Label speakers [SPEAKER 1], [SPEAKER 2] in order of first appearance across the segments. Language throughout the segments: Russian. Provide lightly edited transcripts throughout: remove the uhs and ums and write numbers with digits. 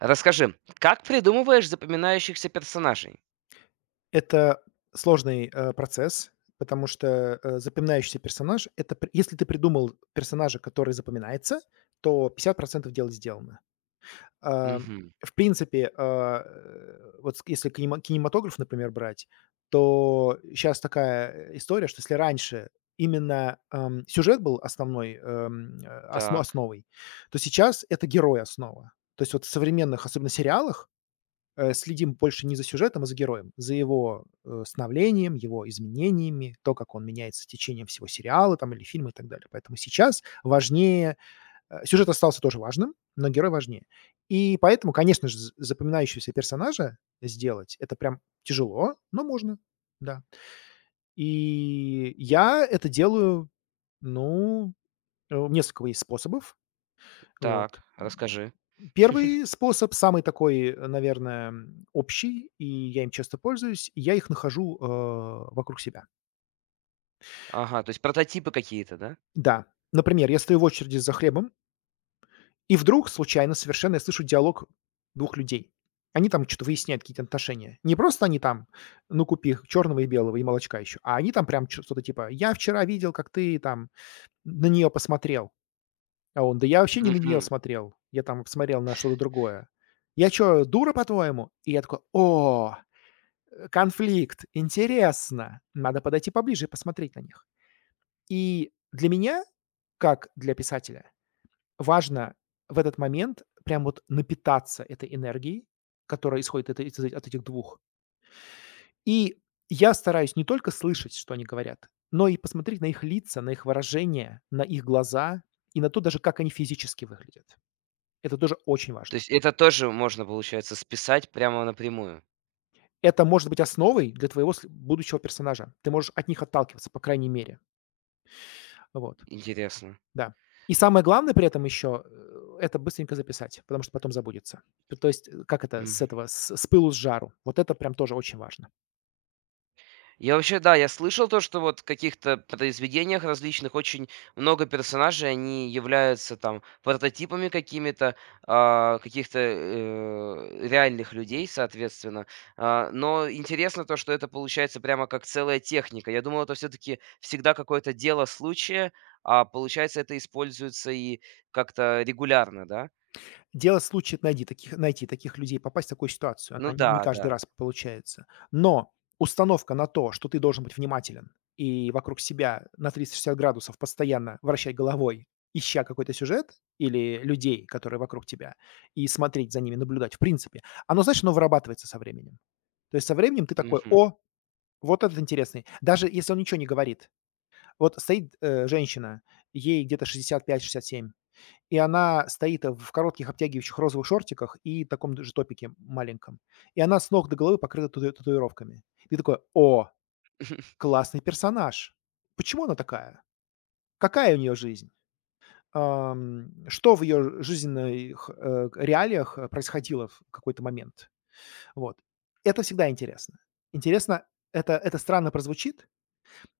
[SPEAKER 1] Расскажи, как придумываешь запоминающихся персонажей?
[SPEAKER 2] Это сложный, процесс, потому что, запоминающийся персонаж — это п если ты придумал персонажа, который запоминается, то 50 дела сделано. А,
[SPEAKER 1] Мгм.
[SPEAKER 2] в принципе, вот с если кинематограф, например, брать, то сейчас такая, история, что если раньше именно, сюжет был основной,
[SPEAKER 1] Так,
[SPEAKER 2] основой, то сейчас это герой — основа. То есть вот в современных, особенно сериалах, следим больше не за сюжетом, а за героем, за его, становлением, его изменениями, то, как он меняется с течением всего сериала там или фильма и так далее. Поэтому сейчас важнее, сюжет остался тоже важным, но герой важнее. И поэтому, конечно же, з запоминающегося персонажа сделать — это прям тяжело, но можно, да. И я это делаю, ну, несколько есть способов. Вот.
[SPEAKER 1] так, расскажи.
[SPEAKER 2] Первый способ, самый такой, наверное, общий, и я им часто пользуюсь. Я их нахожу, вокруг себя.
[SPEAKER 1] Ага, то есть прототипы какие-то, да?
[SPEAKER 2] Да, например, я стою в очереди за хлебом, и вдруг случайно совершенно я слышу диалог двух людей. Они там что то выясняют какие-то отношения. Не просто они там: "Ну, купи черного и белого, и молочка еще", а они там прям чё что-то типа: "Я вчера видел, как ты там на нее посмотрел". А он: "Да я вообще не на неё
[SPEAKER 1] Мгм.
[SPEAKER 2] смотрел, я там смотрел на что-то другое". "Я чё, дура, по-твоему?" И я такой: "О, конфликт, интересно, надо подойти поближе и посмотреть на них". И для меня, как для писателя, важно в этот момент прям вот напитаться этой энергией, которая исходит это из от этих двух. И я стараюсь не только слышать, что они говорят, но и посмотреть на их лица, на их выражения, на их глаза и на то даже, как они физически выглядят. Это тоже очень
[SPEAKER 1] То
[SPEAKER 2] важно.
[SPEAKER 1] есть это тоже можно, получается, списать прямо напрямую.
[SPEAKER 2] Это может быть основой для твоего сл будущего персонажа. Ты можешь от них отталкиваться, по крайней мере. Вот,
[SPEAKER 1] Интересно.
[SPEAKER 2] да. И самое главное при этом еще, это быстренько записать, потому что потом забудется. То есть, как это, с этого, с пылу с жару. Вот это прям тоже очень важно.
[SPEAKER 1] Я вообще, да, я слышал то, что вот в каких-то произведениях различных очень много персонажей, они являются там прототипами какими-то, а, каких-то, реальных людей, соответственно. А, но интересно то, что это получается прямо как целая техника. Я думал, это все таки всегда какое-то дело случая, а получается, это используется и как-то регулярно, да?
[SPEAKER 2] Дело в случае найди таких найти таких людей, попасть в такую ситуацию.
[SPEAKER 1] Ну
[SPEAKER 2] Она не
[SPEAKER 1] да,
[SPEAKER 2] каждый
[SPEAKER 1] да.
[SPEAKER 2] раз получается. Но установка на то, что ты должен быть внимателен и вокруг себя на 360 градусов постоянно вращать головой, ища какой-то сюжет или людей, которые вокруг тебя, и смотреть за ними, наблюдать, в принципе, оно, знаешь, оно вырабатывается со временем. То есть со временем ты такой:
[SPEAKER 1] Мгм.
[SPEAKER 2] "О, вот этот интересный". Даже если он ничего не говорит. Вот стоит, женщина, ей где-то 65-67. И она стоит в коротких обтягивающих розовых шортиках и таком же топике маленьком. И она с ног до головы покрыта татуировками. Ты такой: "О, классный персонаж! Почему она такая? Какая у нее жизнь? Что в ее жизненных, реалиях, происходило в какой-то момент?" Вот. Это всегда интересно. Интересно, это странно прозвучит,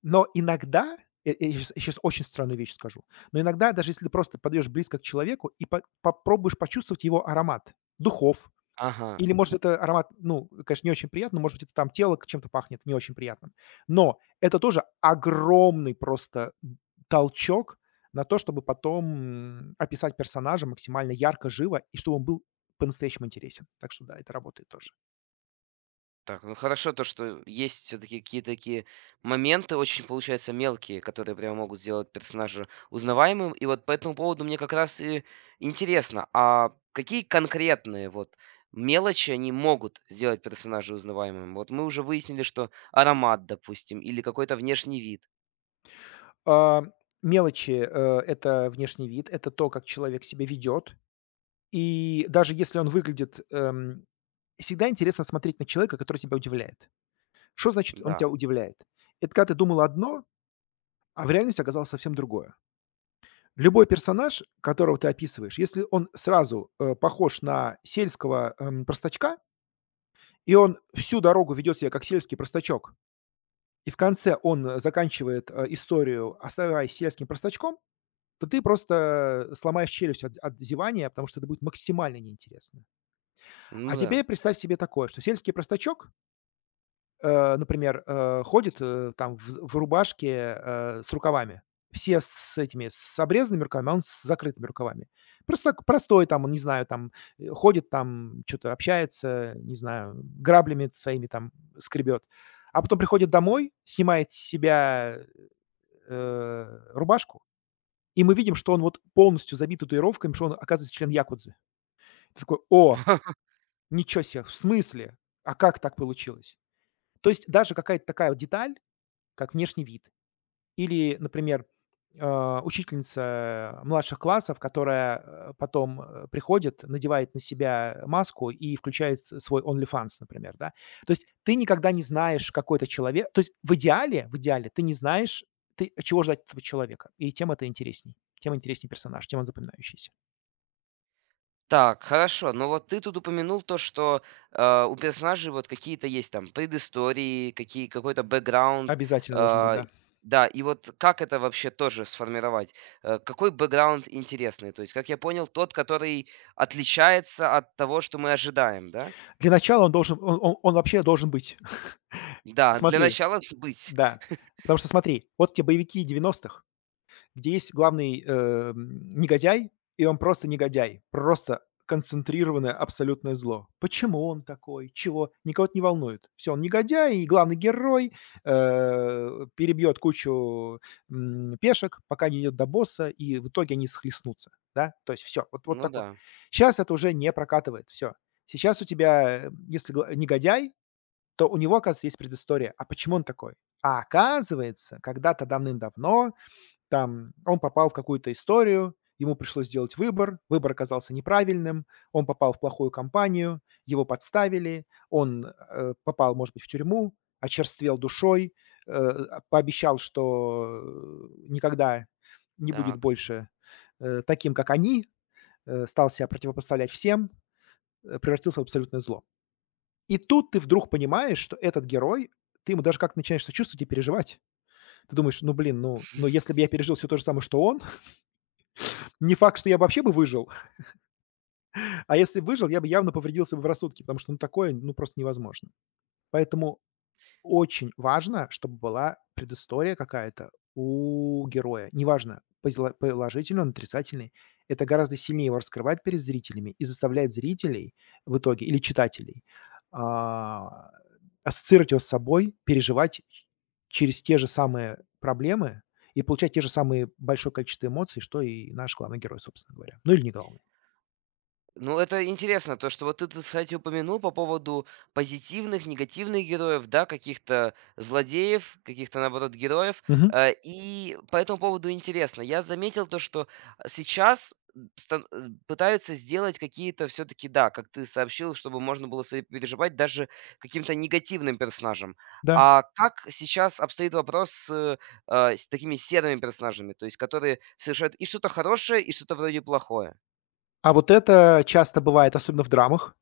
[SPEAKER 2] но иногда, я очень странную вещь скажу, но иногда, даже если ты просто подойдешь близко к человеку и по попробуешь почувствовать его аромат духов,
[SPEAKER 1] Ага.
[SPEAKER 2] или, может, это аромат, ну, конечно, не очень приятный, может быть, это там тело к чем-то пахнет не очень приятным. Но это тоже огромный просто толчок на то, чтобы потом описать персонажа максимально ярко, живо и чтобы он был по-настоящему интересен. Так что да, это работает тоже.
[SPEAKER 1] Так, ну хорошо то, что есть все таки какие-то такие моменты, очень, получается, мелкие, которые прям могут сделать персонажа узнаваемым. И вот по этому поводу мне как раз и интересно, а какие конкретные вот мелочи, они могут сделать персонажа узнаваемым? Вот мы уже выяснили, что аромат, допустим, или какой-то внешний вид.
[SPEAKER 2] А, мелочи, это внешний вид, это то, как человек себя ведет. И даже если он выглядит, всегда интересно смотреть на человека, который тебя удивляет. Что значит он
[SPEAKER 1] Да,
[SPEAKER 2] тебя удивляет? Это когда ты думал одно, а в реальности оказалось совсем другое. Любой персонаж, которого ты описываешь, если он сразу, похож на сельского, простачка, и он всю дорогу ведет себя как сельский простачок, и в конце он, заканчивает, историю, оставаясь сельским простачком, то ты просто сломаешь челюсть от зевания, потому что это будет максимально неинтересно. А
[SPEAKER 1] ну да.
[SPEAKER 2] теперь представь себе такое, что сельский простачок, например, ходит, там в рубашке, с рукавами. Все с этими, с обрезанными рукавами, а он с закрытыми рукавами. Просто простой там, он, не знаю, там, ходит там, что то общается, не знаю, граблями своими там скребет. А потом приходит домой, снимает с себя, рубашку, и мы видим, что он вот полностью забит татуировками, что он, оказывается, член якудзы. Ты такой: "О, ничего себе, в смысле? А как так получилось?" То есть даже какая-то такая вот деталь, как внешний вид или, например, а, учительница младших классов, которая, потом, приходит, надевает на себя маску и включает с свой OnlyFans, например, да. То есть ты никогда не знаешь, какой это человек. То есть в идеале ты не знаешь, ты чего ждать от этого человека, и тем это интересней. Тем интереснее персонаж, тем он запоминающийся.
[SPEAKER 1] Так, хорошо. Но вот ты тут упомянул то, что, а, у персонажей вот какие-то есть там предыстории, какие какой-то бэкграунд.
[SPEAKER 2] Обязательно должен быть,
[SPEAKER 1] А,
[SPEAKER 2] да.
[SPEAKER 1] да, и вот как это вообще тоже сформировать? Какой бэкграунд интересный? То есть, как я понял, тот, который отличается от того, что мы ожидаем, да?
[SPEAKER 2] Для начала он должен он вообще должен быть.
[SPEAKER 1] Да, для
[SPEAKER 2] Смотри.
[SPEAKER 1] начала быть.
[SPEAKER 2] Да, потому что смотри, вот те боевики девяностых, где есть главный, негодяй, и он просто негодяй, просто концентрированное абсолютное зло. Почему он такой? Чего? Никого это не волнует. Все, он негодяй, и главный герой, э, перебьет кучу, пешек, пока не идет до босса, и в итоге они схлестнутся, да? То есть все, вот
[SPEAKER 1] Ну
[SPEAKER 2] такое.
[SPEAKER 1] да.
[SPEAKER 2] Сейчас это уже не прокатывает. Все. Сейчас у тебя, если гла негодяй, то у него, оказывается, есть предыстория. А почему он такой? А оказывается, когда-то давным-давно там он попал в какую-то историю, ему пришлось сделать выбор, выбор оказался неправильным, он попал в плохую компанию, его подставили, он попал, может быть, в тюрьму, очерствел душой, пообещал, что никогда не будет
[SPEAKER 1] Так.
[SPEAKER 2] больше таким, как они, стал себя противопоставлять всем, превратился в абсолютное зло. И тут ты вдруг понимаешь, что этот герой, ты ему даже как-то начинаешь сочувствовать и переживать. Ты думаешь: "Ну, блин, ну, если бы я пережил все то же самое, что он, не факт, что я бы вообще бы выжил, а если б выжил, я бы явно повредился бы в рассудке, потому что, ну, такое, ну, просто невозможно". Поэтому очень важно, чтобы была предыстория какая-то у героя. Неважно, позила положительный он, отрицательный. Это гораздо сильнее его раскрывает перед зрителями и заставляет зрителей в итоге или читателей, а, ассоциировать его с собой, переживать ч через те же самые проблемы и получать те же самые большое количество эмоций, что и наш главный герой, собственно говоря. Ну или не главный.
[SPEAKER 1] Ну, это интересно, то, что вот ты, кстати, упомянул по поводу позитивных, негативных героев, да, каких-то злодеев, каких-то, наоборот, героев.
[SPEAKER 2] Мгм.
[SPEAKER 1] Э, и по этому поводу интересно. Я заметил то, что сейчас пытаются сделать какие-то все-таки, да, как ты сообщил, чтобы можно было сопереживать даже каким-то негативным персонажам.
[SPEAKER 2] Да.
[SPEAKER 1] А как сейчас обстоит вопрос с, с такими серыми персонажами, то есть которые совершают и что-то хорошее, и что-то вроде плохое?
[SPEAKER 2] А вот это часто бывает, особенно в драмах.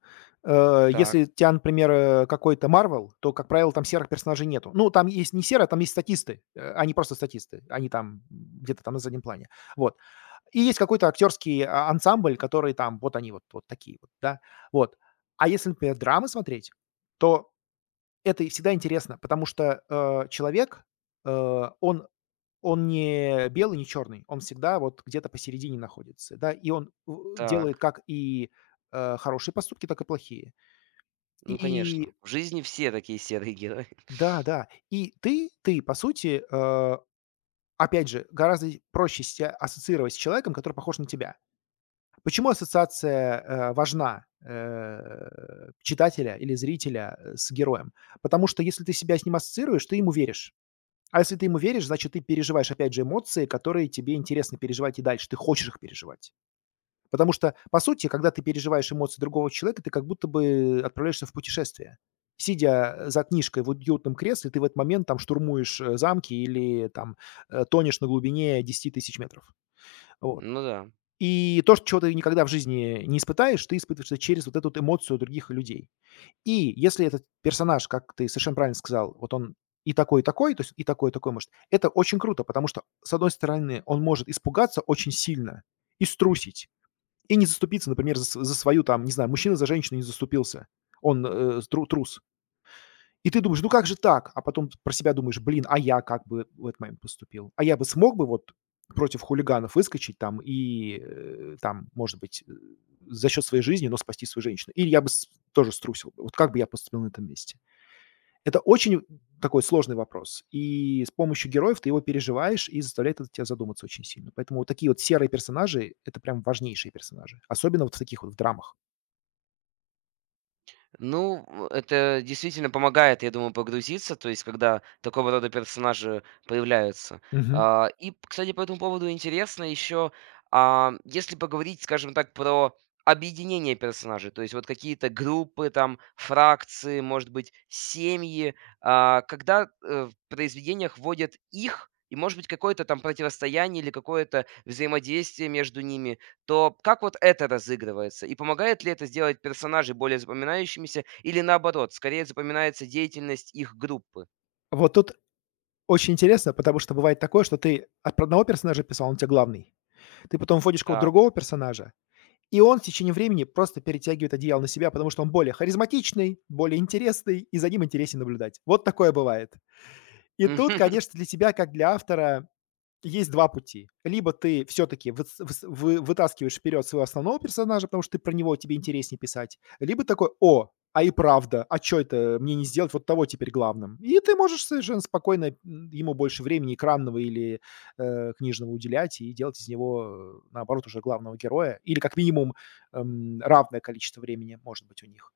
[SPEAKER 1] Так,
[SPEAKER 2] Если тя, например, какой-то "Марвел", то, как правило, там серых персонажей нету. Ну, там есть не серые, а там есть статисты. Они просто статисты. Они там где-то там на заднем плане. Вот. И есть какой-то актерский ансамбль, который там вот они вот вот такие вот, да. Вот. А если, например, драмы смотреть, то это и всегда интересно, потому что, человек, э, он он не белый, не черный, он всегда вот где-то посередине находится, да, и он
[SPEAKER 1] так.
[SPEAKER 2] делает как и, хорошие поступки, так и плохие.
[SPEAKER 1] Ну, конечно.
[SPEAKER 2] И
[SPEAKER 1] В жизни все такие серые герои.
[SPEAKER 2] да, да, и ты, по сути, опять же, гораздо проще себя ассоциировать с человеком, который похож на тебя. Почему ассоциация, важна, читателя или зрителя, с героем? Потому что если ты себя с ним ассоциируешь, ты ему веришь. А если ты ему веришь, значит, ты переживаешь, опять же, эмоции, которые тебе интересно переживать и дальше, ты хочешь их переживать. Потому что, по сути, когда ты переживаешь эмоции другого человека, ты как будто бы отправляешься в путешествие. Сидя, за книжкой в уютном кресле, ты в этот момент там штурмуешь, замки или там, тонешь на глубине 10 000 метров. Вот.
[SPEAKER 1] Ну да.
[SPEAKER 2] И то, что чего ты никогда в жизни не испытаешь, ты испытываешь это через вот эту эмоцию других людей. И если этот персонаж, как ты совершенно правильно сказал, вот он и такой, то есть и такой может. Это очень круто, потому что, с одной стороны, он может испугаться очень сильно и струсить. И не заступиться, например, за свою там, не знаю, мужчина за женщину не заступился, он трус. И ты думаешь, ну как же так? А потом про себя думаешь, блин, а я как бы в этот момент поступил? А я бы смог бы вот против хулиганов выскочить там и там, может быть, за счет своей жизни, но спасти свою женщину? Или я бы тоже струсил? Бы? Вот как бы я поступил на этом месте? Это очень такой сложный вопрос, и с помощью героев ты его переживаешь, и заставляет это тебя задуматься очень сильно. Поэтому вот такие вот серые персонажи — это прям важнейшие персонажи, особенно вот в таких вот в драмах.
[SPEAKER 1] Ну, в это действительно помогает, я думаю, погрузиться, то есть, когда такого рода персонажи появляются.
[SPEAKER 2] Мгм.
[SPEAKER 1] А, и, кстати, по этому поводу интересно еще, а, если поговорить, скажем так, про объединение персонажей, то есть вот какие-то группы, там, фракции, может быть, семьи, а, когда, в произведениях вводят их и, может быть, какое-то там противостояние или какое-то взаимодействие между ними. То как вот это разыгрывается? И помогает ли это сделать персонажей более запоминающимися или наоборот, скорее запоминается деятельность их группы?
[SPEAKER 2] Вот тут очень интересно, потому что бывает такое, что ты от про одного персонажа писал, он у тя главный. Ты потом вводишь какого-то
[SPEAKER 1] Так.
[SPEAKER 2] другого персонажа, и он в течение времени просто перетягивает одеяло на себя, потому что он более харизматичный, более интересный, и за ним интереснее наблюдать. Вот такое бывает. И
[SPEAKER 1] Мгм.
[SPEAKER 2] тут, конечно, для тебя, как для автора, есть 2 пути. Либо ты все таки выс вы вытаскиваешь вперед своего основного персонажа, потому что ты про него тебе интереснее писать, либо такой: "О, а и правда, а чё это мне не сделать вот того теперь главным?" И ты можешь совершенно спокойно, ему больше времени экранного или, книжного уделять и делать из него, наоборот, уже главного героя или как минимум, равное количество времени может быть у них.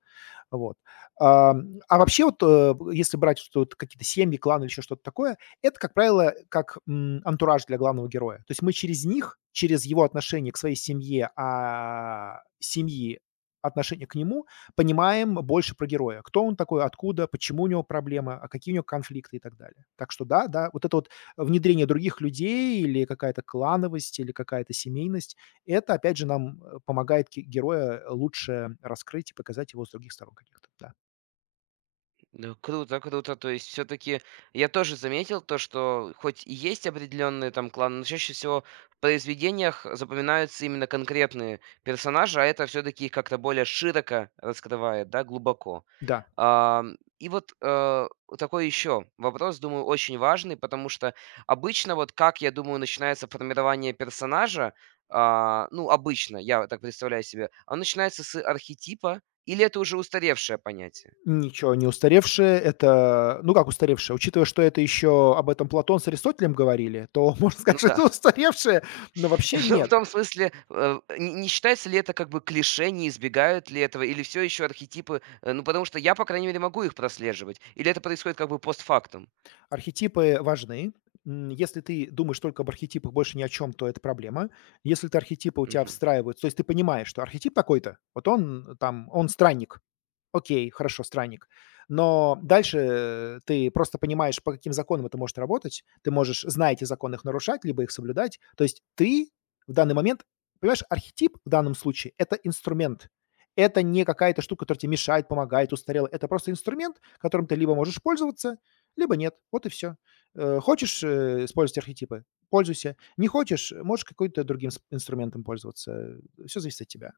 [SPEAKER 2] Вот. А вообще вот, если брать, что вот какие-то семьи, кланы или еще что-то такое, это, как правило, как, антураж для главного героя. То есть мы через них, через его отношение к своей семье, а, семьи отношение к нему, понимаем больше про героя. Кто он такой, откуда, почему у него проблемы, а какие у него конфликты и так далее. Так что да, да, вот это вот внедрение других людей или какая-то клановость, или какая-то семейность — это, опять же, нам, помогает ке героя лучше раскрыть и показать его с других сторон каких-то. Да.
[SPEAKER 1] Ну, круто, круто. То есть все таки я тоже заметил то, что хоть и есть определенные там кланы, но чаще всего в произведениях запоминаются именно конкретные персонажи, а это все таки их как-то более широко раскрывает, да, глубоко.
[SPEAKER 2] Да.
[SPEAKER 1] Ам, и вот, такой еще вопрос, думаю, очень важный, потому что обычно, вот как, я думаю, начинается формирование персонажа, а, ну, обычно, я так представляю себе, он начинается с архетипа или это уже устаревшее понятие?
[SPEAKER 2] Ничего не устаревшее. Это, ну, как устаревшее, учитывая, что это еще об этом Платон с Аристотелем говорили, то можно сказать,
[SPEAKER 1] Ну
[SPEAKER 2] что
[SPEAKER 1] да.
[SPEAKER 2] это устаревшее, но вообще
[SPEAKER 1] Ну, в
[SPEAKER 2] нет.
[SPEAKER 1] том смысле, не считается ли это как бы клише, не избегают ли этого, или все еще архетипы, ну, потому что я, по крайней мере, могу их прослеживать, или это происходит как бы постфактум?
[SPEAKER 2] Архетипы важны. Если ты думаешь только об архетипах, больше ни о чем, то это проблема. Если ты архетипы у тебя встраиваются, то есть ты понимаешь, что архетип такой-то, вот он там, он странник. Окей, хорошо, странник. Но дальше, ты просто понимаешь, по каким законам это может работать. Ты можешь, зная эти законы, их нарушать, либо их соблюдать. То есть ты в данный момент понимаешь, архетип в данном случае — это инструмент. Это не какая-то штука, которая тебе мешает, помогает, устарела. Это просто инструмент, которым ты либо можешь пользоваться, либо нет. Вот и все. Хочешь, использовать архетипы — пользуйся. Не хочешь — можешь какой-то другим с инструментом пользоваться. Все зависит от тебя.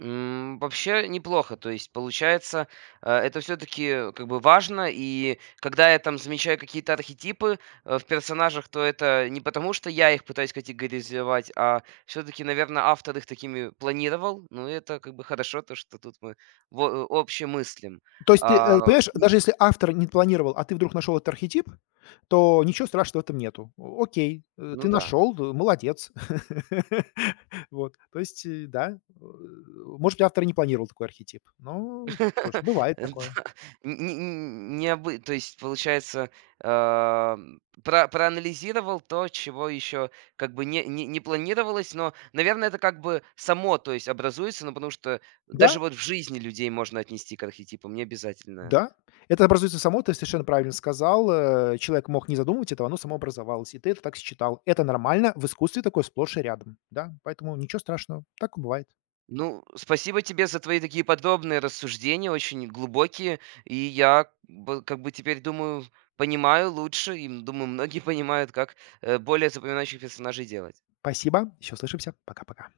[SPEAKER 1] М, вообще неплохо. То есть, получается, это все таки как бы важно. И когда я там замечаю какие-то архетипы, в персонажах, то это не потому, что я их пытаюсь категоризовать, а все таки наверное, автор их такими планировал. Ну, это как бы хорошо, то, что тут мы общемыслим.
[SPEAKER 2] То есть ты,
[SPEAKER 1] А,
[SPEAKER 2] понимаешь, даже если автор не планировал, а ты вдруг нашел этот архетип, то ничего страшного в этом нету. О окей, ты
[SPEAKER 1] ну да.
[SPEAKER 2] нашел, молодец. Вот, то есть, да, э, может быть, автор и не планировал такой архетип. Ну, что ж, бывает такое.
[SPEAKER 1] Да. Н н необы То есть, получается, проанализировал то, чего еще как бы не планировалось, но, наверное, это как бы само, то есть, образуется, ну, потому что
[SPEAKER 2] Да,
[SPEAKER 1] даже вот в жизни людей можно отнести к архетипам, не обязательно.
[SPEAKER 2] да, это образуется само, ты совершенно правильно сказал. Человек мог не задумывать этого, оно само образовалось, и ты это так считал. Это нормально, в искусстве такое сплошь и рядом, да, поэтому ничего страшного, так бывает.
[SPEAKER 1] Ну, спасибо тебе за твои такие подробные рассуждения, очень глубокие, и я бы как бы теперь, думаю, понимаю лучше, и, м, думаю, многие понимают, как, более запоминающих персонажей делать.
[SPEAKER 2] Спасибо, еще слышимся, пока-пока.